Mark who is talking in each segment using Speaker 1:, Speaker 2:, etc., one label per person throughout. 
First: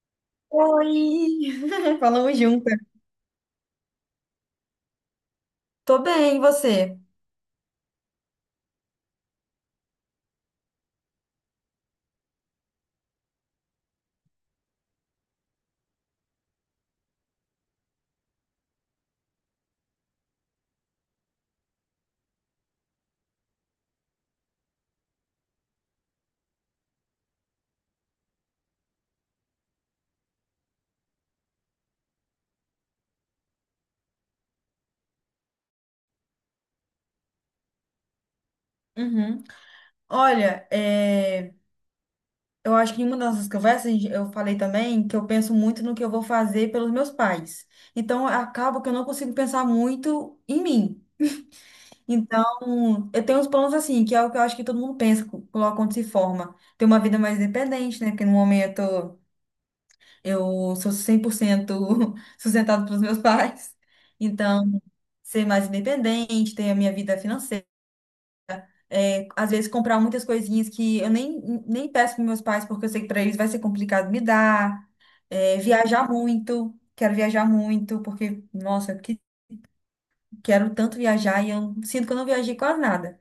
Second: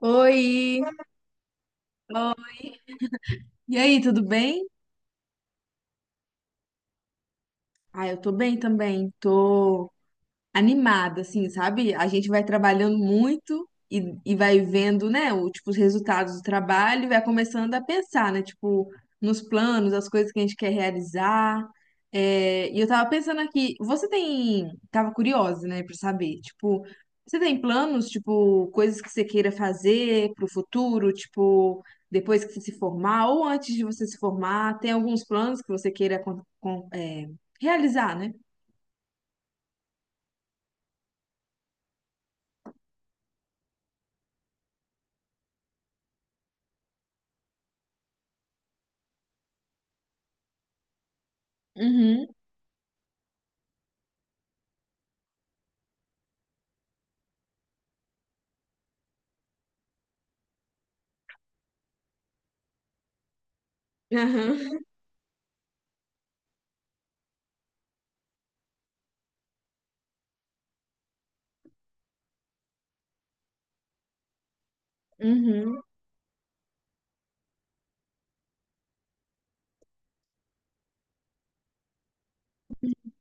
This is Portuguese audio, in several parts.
Speaker 1: Oi,
Speaker 2: Oi!
Speaker 1: Ó,
Speaker 2: Falamos juntas.
Speaker 1: e aí, tudo bem?
Speaker 2: Tô bem, e você?
Speaker 1: Ah, eu tô bem também. Tô animada, assim, sabe? A gente vai trabalhando muito e vai vendo, né, o, tipo, os resultados do trabalho e vai começando a pensar, né, tipo, nos planos, as coisas que a gente quer realizar. É, e eu tava pensando aqui, você tem, tava curiosa, né, pra saber, tipo, você tem planos, tipo, coisas que você queira fazer pro futuro, tipo, depois que você se formar ou antes de você se formar, tem alguns planos que você queira realizar, né?
Speaker 2: Uhum. Olha, eu acho que em uma das nossas conversas eu falei também que eu penso muito no que eu vou fazer pelos meus pais. Então, acaba que eu não consigo pensar muito em mim.
Speaker 1: Uhum.
Speaker 2: Então, eu tenho uns planos assim, que é o que eu acho que todo mundo pensa, coloca quando se forma. Ter uma vida mais independente, né? Porque no momento eu sou 100% sustentado pelos meus pais. Então, ser mais independente, ter a minha vida financeira. Às vezes comprar muitas coisinhas que eu nem peço para meus pais, porque eu sei que para eles vai ser complicado me dar.
Speaker 1: Uhum.
Speaker 2: Viajar muito, quero viajar muito, porque, nossa, quero tanto viajar e eu sinto que eu não viajei quase nada.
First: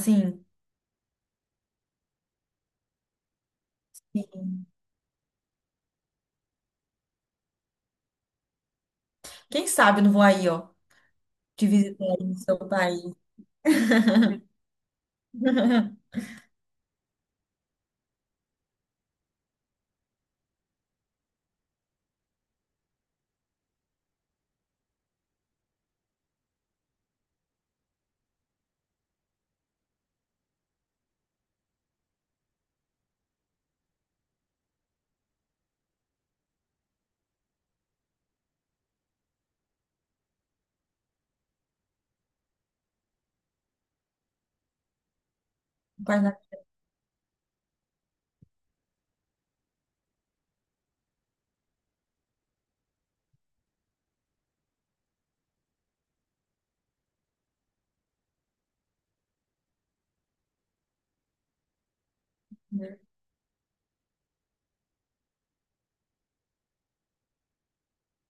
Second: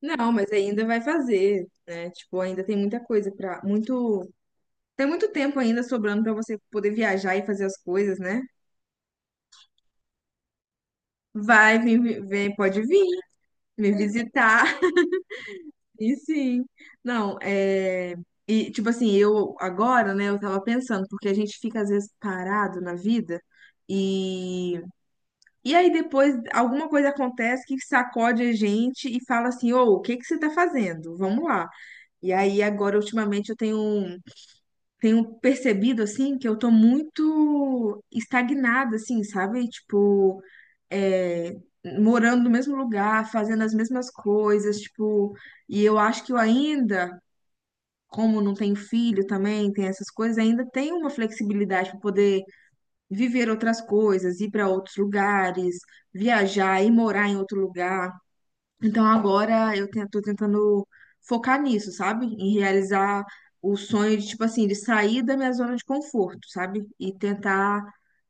Speaker 1: Não, mas ainda vai fazer, né? Tipo, ainda tem muita coisa pra. Muito, tem muito tempo ainda sobrando pra você poder viajar e fazer as coisas, né?
Speaker 2: quem sabe eu não vou aí, ó, te
Speaker 1: Vai,
Speaker 2: visitar aí
Speaker 1: vem,
Speaker 2: no
Speaker 1: vem,
Speaker 2: seu
Speaker 1: pode
Speaker 2: país.
Speaker 1: vir me visitar. E sim. Não, e tipo assim, eu agora, né, eu tava pensando, porque a gente fica às vezes parado na vida e e aí depois alguma coisa acontece que sacode a gente e fala assim: "Ô, o que que você tá fazendo? Vamos lá". E aí, agora, ultimamente, eu tenho percebido assim que eu tô muito estagnada, assim, sabe? Tipo, é, morando no mesmo lugar, fazendo as mesmas coisas, tipo, e eu
Speaker 2: Quase
Speaker 1: acho que eu
Speaker 2: nada.
Speaker 1: ainda, como não tenho filho também, tem essas coisas, ainda tenho uma flexibilidade para poder viver outras coisas, ir para outros lugares, viajar e morar em outro lugar. Então agora eu tô tentando focar nisso, sabe? Em realizar o sonho de, tipo assim, de sair da minha zona de conforto, sabe? E tentar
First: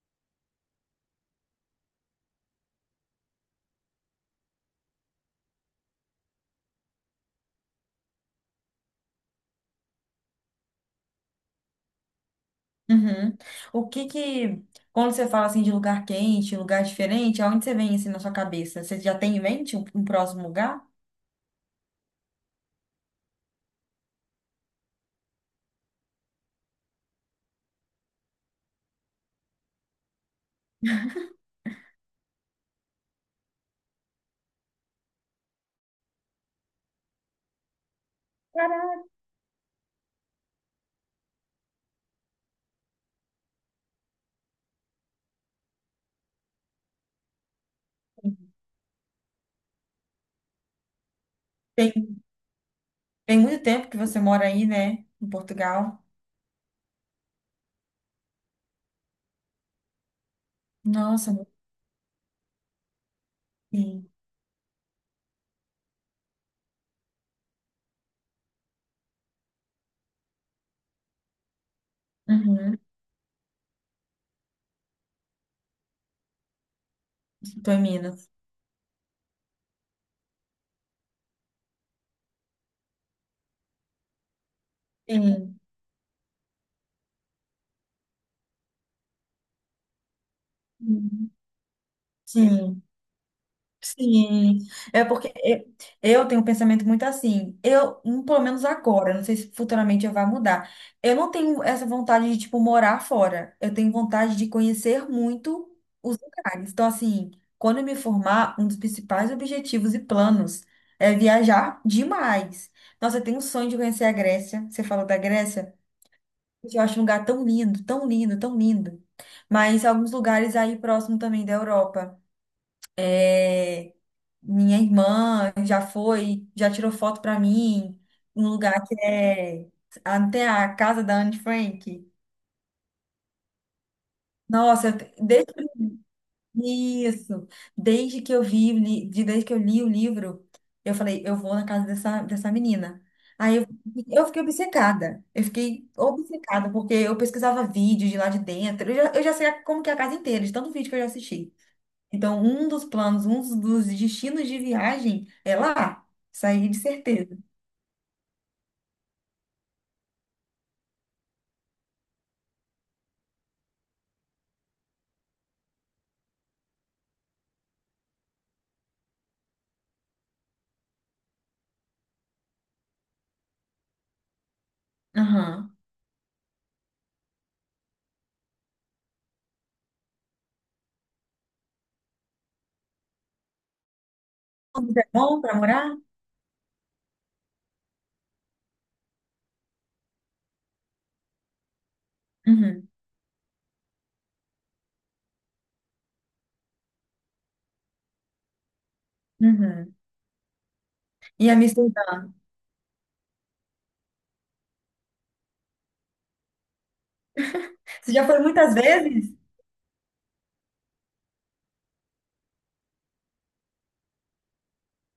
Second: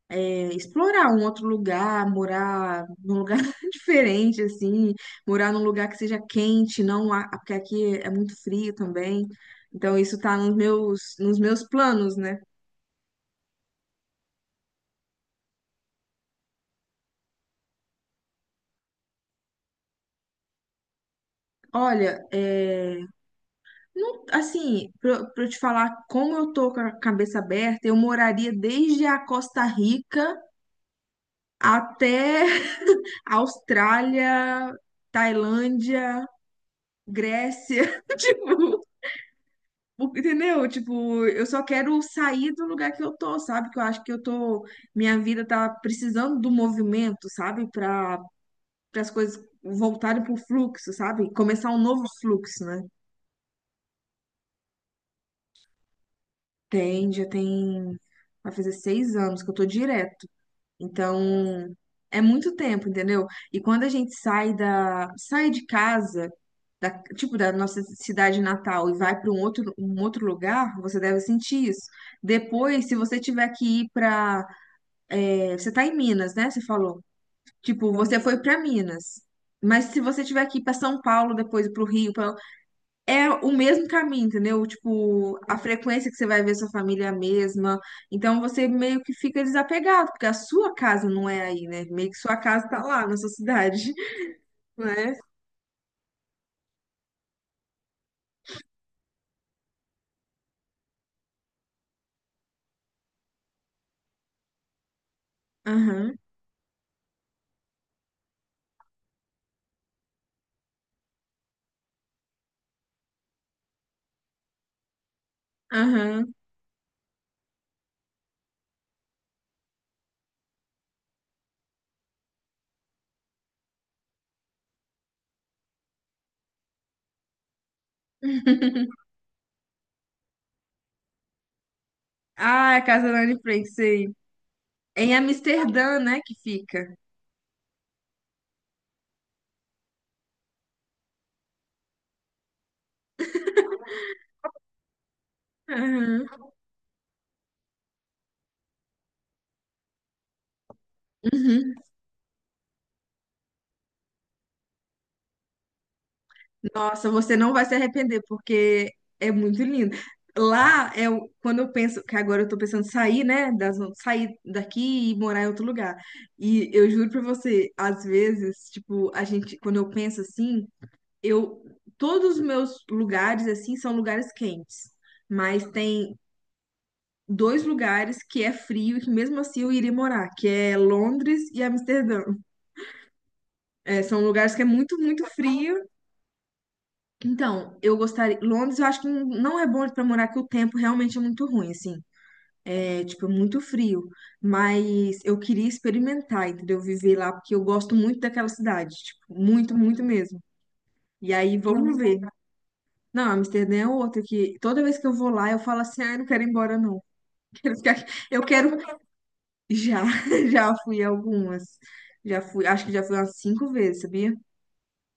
Speaker 1: explorar um outro lugar, morar num lugar diferente, assim, morar num lugar que seja quente, não, porque aqui é muito frio também. Então isso tá nos meus planos, né?
Speaker 2: Uhum. O que que, quando você fala assim de lugar quente, lugar diferente, aonde você vem assim na sua cabeça? Você já tem em mente um próximo lugar?
Speaker 1: Olha, é, assim, pra eu te falar como eu tô com a cabeça aberta, eu moraria desde a Costa Rica até Austrália, Tailândia, Grécia, tipo,
Speaker 2: Caraca.
Speaker 1: entendeu? Tipo, eu só quero sair do lugar que eu tô, sabe? Que eu acho que eu tô, minha vida tá precisando do movimento, sabe? Para as coisas voltarem pro fluxo, sabe? Começar um novo
Speaker 2: Tem
Speaker 1: fluxo, né?
Speaker 2: Tem muito tempo que você mora aí, né? Em Portugal.
Speaker 1: Tem, já tem, vai fazer 6 anos que eu tô direto.
Speaker 2: Nossa,
Speaker 1: Então, é muito tempo, entendeu? E quando a
Speaker 2: sim.
Speaker 1: gente sai sai de casa da, tipo, da nossa cidade natal e vai para um outro lugar, você deve sentir isso.
Speaker 2: Uhum.
Speaker 1: Depois, se você tiver que ir para, você tá em Minas, né? Você falou.
Speaker 2: Tô em
Speaker 1: Tipo, você
Speaker 2: Minas.
Speaker 1: foi para Minas. Mas se você tiver que ir para São Paulo, depois para o Rio, é o mesmo caminho, entendeu? Tipo, a
Speaker 2: Sim.
Speaker 1: frequência que você vai ver sua família é a mesma. Então você meio que fica desapegado, porque a sua casa não
Speaker 2: Uhum.
Speaker 1: é aí, né? Meio que sua casa tá
Speaker 2: Sim.
Speaker 1: lá na sua cidade,
Speaker 2: Sim, é
Speaker 1: né?
Speaker 2: porque eu tenho um pensamento muito assim. Eu, pelo menos agora, não sei se futuramente eu vai mudar. Eu não tenho essa vontade de, tipo, morar fora. Eu tenho vontade de conhecer muito
Speaker 1: Aham,
Speaker 2: os lugares. Então, assim, quando eu me formar, um dos principais objetivos e planos é viajar demais. Nossa, eu tenho um sonho de conhecer a Grécia. Você falou da Grécia?
Speaker 1: aham.
Speaker 2: Eu acho um lugar tão lindo, tão lindo, tão lindo. Mas alguns lugares aí próximo também da Europa. É... Minha irmã já foi, já tirou foto pra mim, um lugar que é até a casa da Anne Frank.
Speaker 1: Ah, é a Casa da Anne Frank, sei.
Speaker 2: Nossa,
Speaker 1: É em
Speaker 2: desde
Speaker 1: Amsterdã, né, que fica.
Speaker 2: isso, desde que eu vi, desde que eu li o livro, eu falei, eu vou na casa dessa menina. Aí eu fiquei obcecada, eu fiquei
Speaker 1: Aham.
Speaker 2: obcecada, porque eu pesquisava vídeos de lá de dentro, eu já sei como que é a casa inteira, de tanto vídeo que eu já assisti.
Speaker 1: Uhum.
Speaker 2: Então, um dos planos, um dos destinos de viagem é lá, isso aí de
Speaker 1: Nossa, você
Speaker 2: certeza.
Speaker 1: não vai se arrepender, porque é muito lindo. Lá é quando eu penso, que agora eu tô pensando em sair, né, sair daqui e morar em outro lugar. E eu juro pra você, às vezes, tipo, a gente, quando eu penso assim, eu todos os meus lugares assim são lugares quentes, mas
Speaker 2: Aham.
Speaker 1: tem dois lugares que é frio e que mesmo assim eu iria morar, que é Londres e Amsterdã. É, são lugares que é muito,
Speaker 2: Londres é
Speaker 1: muito
Speaker 2: bom para
Speaker 1: frio.
Speaker 2: morar?
Speaker 1: Então, eu gostaria. Londres, eu acho que não é bom pra morar, que o tempo realmente é muito ruim, assim.
Speaker 2: Uhum.
Speaker 1: É, tipo, é muito frio. Mas eu queria experimentar, entendeu? Viver lá, porque eu gosto muito daquela cidade. Tipo, muito,
Speaker 2: Uhum.
Speaker 1: muito mesmo. E
Speaker 2: E
Speaker 1: aí, vamos ver.
Speaker 2: Amsterdã?
Speaker 1: Não, Amsterdã é outra que toda vez que eu vou lá, eu falo assim: ah, eu não quero ir embora, não. Quero ficar aqui.
Speaker 2: Você já foi
Speaker 1: Eu
Speaker 2: muitas
Speaker 1: quero.
Speaker 2: vezes?
Speaker 1: Já, já fui algumas. Já fui, acho que já fui umas cinco vezes, sabia?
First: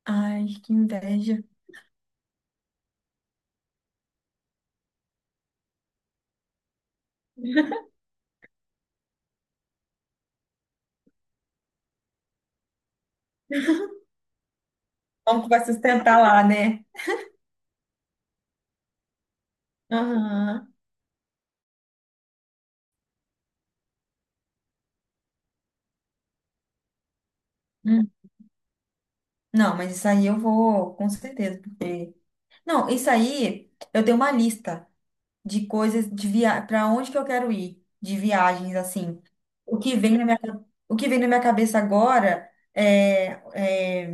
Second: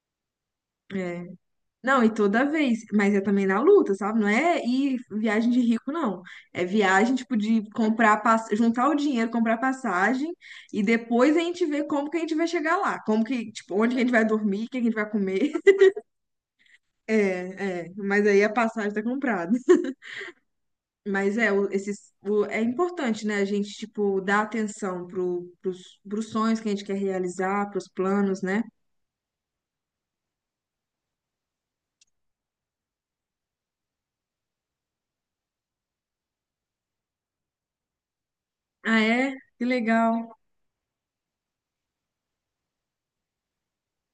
Speaker 2: Ai, que
Speaker 1: É,
Speaker 2: inveja.
Speaker 1: não, e toda vez, mas é também na luta, sabe? Não é ir viagem de rico, não. É viagem, tipo, de comprar, juntar o dinheiro, comprar passagem, e depois a gente vê como que a gente vai chegar lá, como que, tipo, onde que a gente vai dormir, o que a gente vai
Speaker 2: Como que
Speaker 1: comer.
Speaker 2: vai sustentar lá, né?
Speaker 1: É, é, mas aí a passagem tá comprada.
Speaker 2: Aham.
Speaker 1: Mas é, é importante, né? A gente, tipo, dar atenção pros sonhos que a gente quer realizar, pros
Speaker 2: Hum.
Speaker 1: planos, né?
Speaker 2: Não, mas isso aí eu vou, com certeza, porque... Não, isso aí eu tenho uma lista de coisas, para onde que eu quero ir, de viagens,
Speaker 1: Ah,
Speaker 2: assim.
Speaker 1: é? Que
Speaker 2: O que vem na
Speaker 1: legal.
Speaker 2: minha, o que vem na minha cabeça agora é, é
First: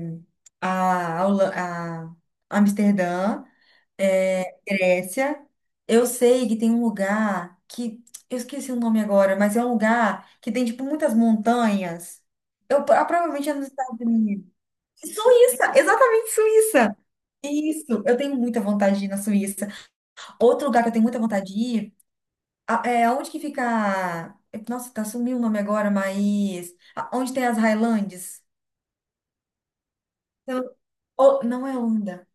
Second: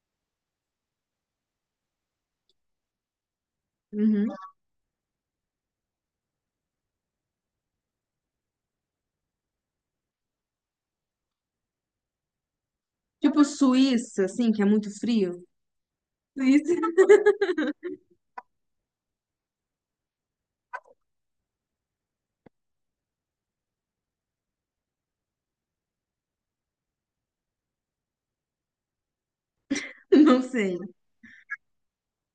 Speaker 2: a, Holan- a Amsterdã,
Speaker 1: Uhum.
Speaker 2: Grécia. Eu sei que tem um lugar que eu esqueci o nome agora, mas é um lugar que tem tipo muitas montanhas. Eu
Speaker 1: Tipo,
Speaker 2: provavelmente é nos Estados
Speaker 1: Suíça,
Speaker 2: Unidos.
Speaker 1: assim, que é muito frio.
Speaker 2: Suíça, exatamente
Speaker 1: Suíça.
Speaker 2: Suíça. Isso, eu tenho muita vontade de ir na Suíça. Outro lugar que eu tenho muita vontade de ir, é onde que fica. Nossa, tá sumiu o nome agora, mas onde tem as Highlands?
Speaker 1: Não
Speaker 2: Eu-
Speaker 1: sei.
Speaker 2: Não é onda.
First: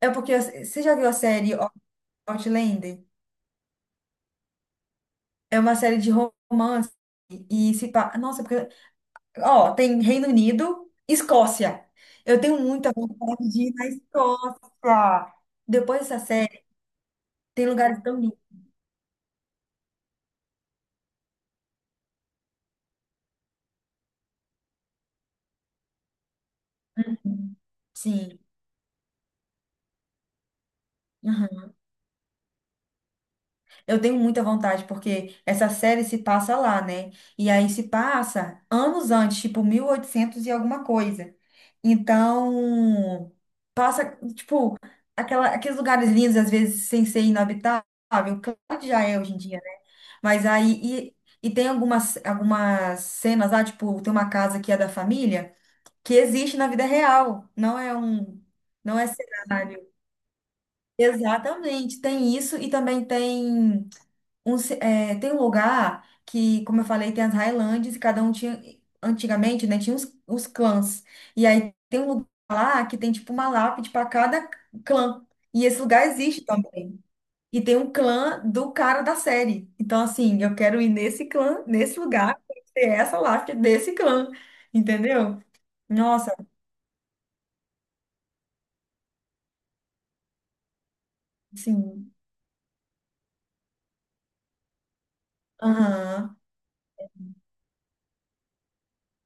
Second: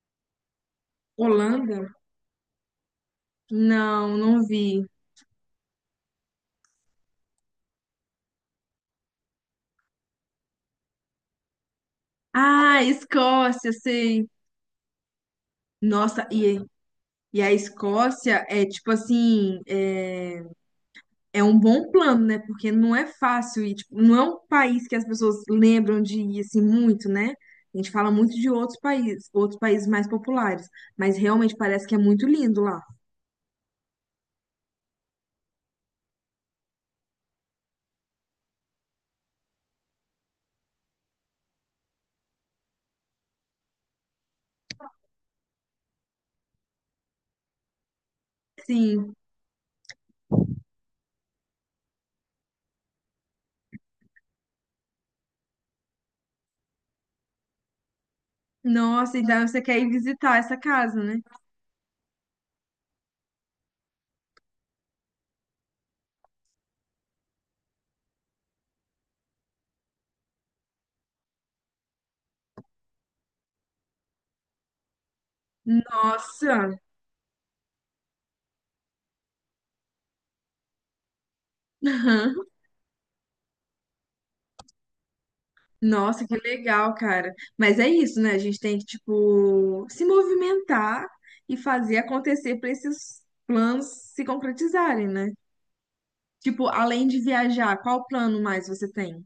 Speaker 2: É porque você já viu a série
Speaker 1: Holanda?
Speaker 2: Outlander?
Speaker 1: Não, não vi.
Speaker 2: É uma série de romance e se pa... Nossa, porque... Ó, tem Reino Unido, Escócia. Eu tenho
Speaker 1: Ah,
Speaker 2: muita vontade de
Speaker 1: Escócia,
Speaker 2: ir na
Speaker 1: sei.
Speaker 2: Escócia. Depois dessa
Speaker 1: Nossa,
Speaker 2: série,
Speaker 1: e a
Speaker 2: tem lugares tão lindos.
Speaker 1: Escócia é tipo assim, é um bom plano, né? Porque não é fácil e tipo, não é um país que as pessoas lembram de ir assim muito, né? A gente fala muito
Speaker 2: Sim.
Speaker 1: de outros países mais populares, mas realmente
Speaker 2: Aham.
Speaker 1: parece que é muito lindo lá.
Speaker 2: Eu tenho muita vontade, porque essa série se passa lá, né? E aí se passa anos antes, tipo 1800 e oitocentos e alguma coisa. Então, passa, tipo, aqueles lugares lindos, às vezes, sem ser inabitável. Claro que já
Speaker 1: Sim.
Speaker 2: é hoje em dia, né? Mas aí, e tem algumas cenas lá, tipo, tem uma casa que é da família, que existe na vida real, não é
Speaker 1: Nossa, então você quer
Speaker 2: cenário.
Speaker 1: ir visitar essa casa, né?
Speaker 2: Exatamente, tem isso e também tem um lugar que, como eu falei, tem as Highlands e cada um tinha, antigamente, né, tinha os clãs. E aí tem um lugar lá que tem, tipo, uma lápide para cada clã. E esse lugar existe
Speaker 1: Nossa.
Speaker 2: também. E tem um clã do cara da série. Então, assim, eu quero ir nesse clã, nesse lugar, ter essa lápide desse clã. Entendeu?
Speaker 1: Nossa, que
Speaker 2: Nossa,
Speaker 1: legal, cara. Mas é isso, né? A gente tem que, tipo, se movimentar e fazer
Speaker 2: assim.
Speaker 1: acontecer para esses planos se concretizarem, né?
Speaker 2: Aham.
Speaker 1: Tipo, além de viajar, qual plano mais você tem?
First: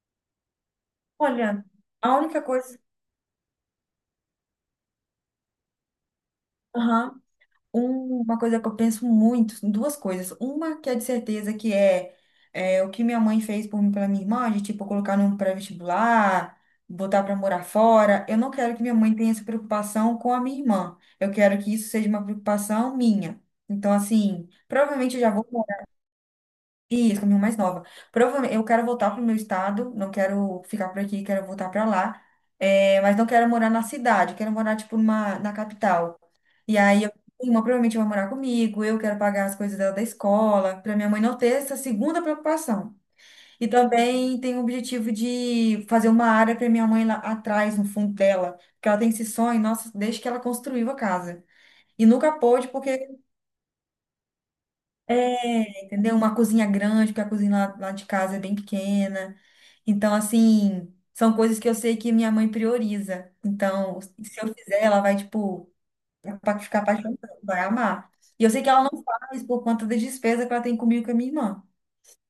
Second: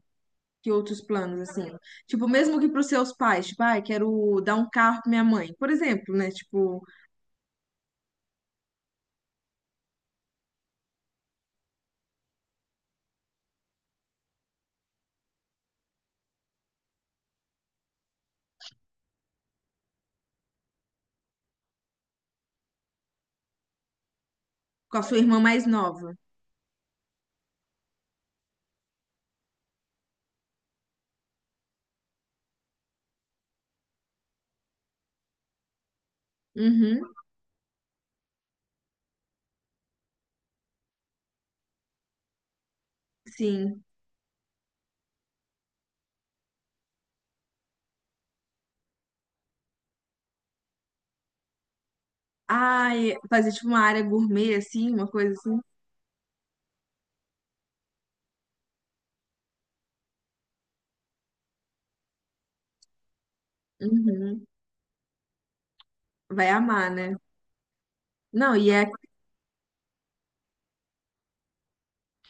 Speaker 1: Que outros planos,
Speaker 2: Olha,
Speaker 1: assim?
Speaker 2: a
Speaker 1: Tipo,
Speaker 2: única
Speaker 1: mesmo que para
Speaker 2: coisa.
Speaker 1: os seus pais, tipo, ai, quero dar um carro para minha mãe, por exemplo, né? Tipo,
Speaker 2: Aham. Uma coisa que eu penso muito, duas coisas. Uma que é de certeza que é, o que minha mãe fez por mim, pela minha irmã, de tipo colocar num pré-vestibular, botar para morar fora. Eu não quero que minha mãe tenha essa preocupação com a minha irmã. Eu quero que isso seja uma preocupação minha. Então, assim,
Speaker 1: com a
Speaker 2: provavelmente
Speaker 1: sua
Speaker 2: eu já
Speaker 1: irmã
Speaker 2: vou
Speaker 1: mais
Speaker 2: morar.
Speaker 1: nova.
Speaker 2: Isso, com a minha irmã mais nova. Provavelmente eu quero voltar para o meu estado, não quero ficar por aqui, quero voltar para lá. É, mas não quero morar na cidade, quero morar, tipo, numa, na capital. E aí
Speaker 1: Uhum,
Speaker 2: minha irmã provavelmente vai morar comigo, eu quero pagar as coisas dela da escola, para minha mãe não ter essa segunda preocupação. E
Speaker 1: sim.
Speaker 2: também tem o objetivo de fazer uma área para minha mãe lá atrás, no fundo dela, porque ela tem esse sonho, nossa, desde que ela construiu a casa. E nunca pôde, porque
Speaker 1: Ai, fazer tipo uma área gourmet, assim, uma coisa assim.
Speaker 2: entendeu? Uma cozinha grande, porque a cozinha lá de casa é bem pequena. Então, assim, são coisas que eu sei que minha mãe prioriza. Então, se
Speaker 1: Uhum.
Speaker 2: eu fizer, ela vai, tipo, Pra
Speaker 1: Vai
Speaker 2: pra ficar
Speaker 1: amar, né?
Speaker 2: apaixonada, vai amar. E eu
Speaker 1: Não,
Speaker 2: sei que ela não faz por conta das despesas que ela tem comigo e com a minha irmã.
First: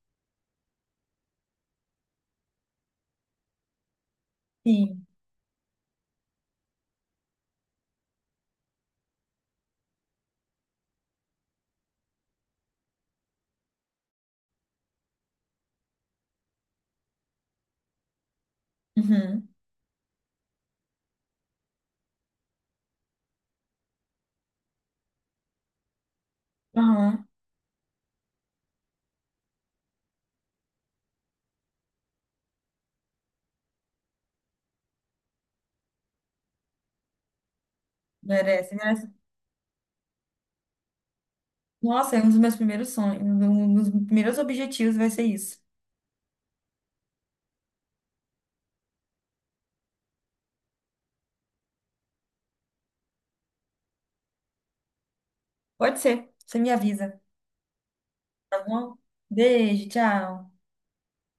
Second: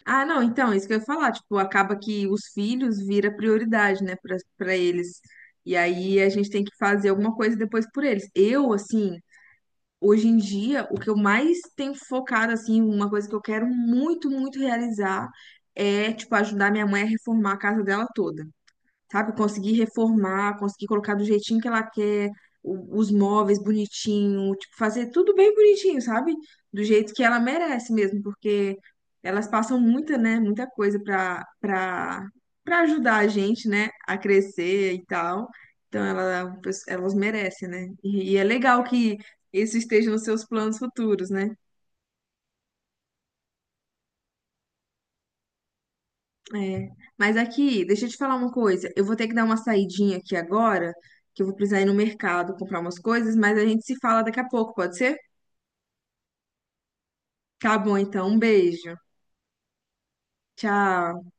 Speaker 1: ah, não, então, isso que eu ia falar, tipo, acaba que os filhos vira prioridade, né, para
Speaker 2: Sim.
Speaker 1: eles. E aí a gente tem que fazer alguma coisa depois por eles. Eu, assim, hoje em dia, o que eu mais tenho focado, assim, uma coisa que eu quero muito, muito realizar é, tipo, ajudar minha mãe a reformar a casa dela toda, sabe?
Speaker 2: Uhum.
Speaker 1: Conseguir reformar, conseguir colocar do jeitinho que ela quer, os móveis bonitinho, tipo, fazer tudo bem bonitinho, sabe? Do jeito que
Speaker 2: Aham.
Speaker 1: ela merece mesmo, porque elas passam muita, né, muita coisa pra ajudar a gente, né, a crescer e tal. Então, ela, elas merecem, né? E é
Speaker 2: Merece,
Speaker 1: legal
Speaker 2: merece.
Speaker 1: que isso esteja nos seus planos futuros, né?
Speaker 2: Nossa, é um dos meus primeiros sonhos, um dos primeiros objetivos vai ser isso.
Speaker 1: É. Mas aqui, deixa eu te falar uma coisa. Eu vou ter que dar uma saidinha aqui agora, que eu vou precisar ir no mercado comprar umas coisas, mas a gente se fala daqui a pouco, pode ser?
Speaker 2: Pode ser, você me avisa,
Speaker 1: Tá bom, então. Um
Speaker 2: tá
Speaker 1: beijo.
Speaker 2: bom? Beijo, tchau.
Speaker 1: Tchau.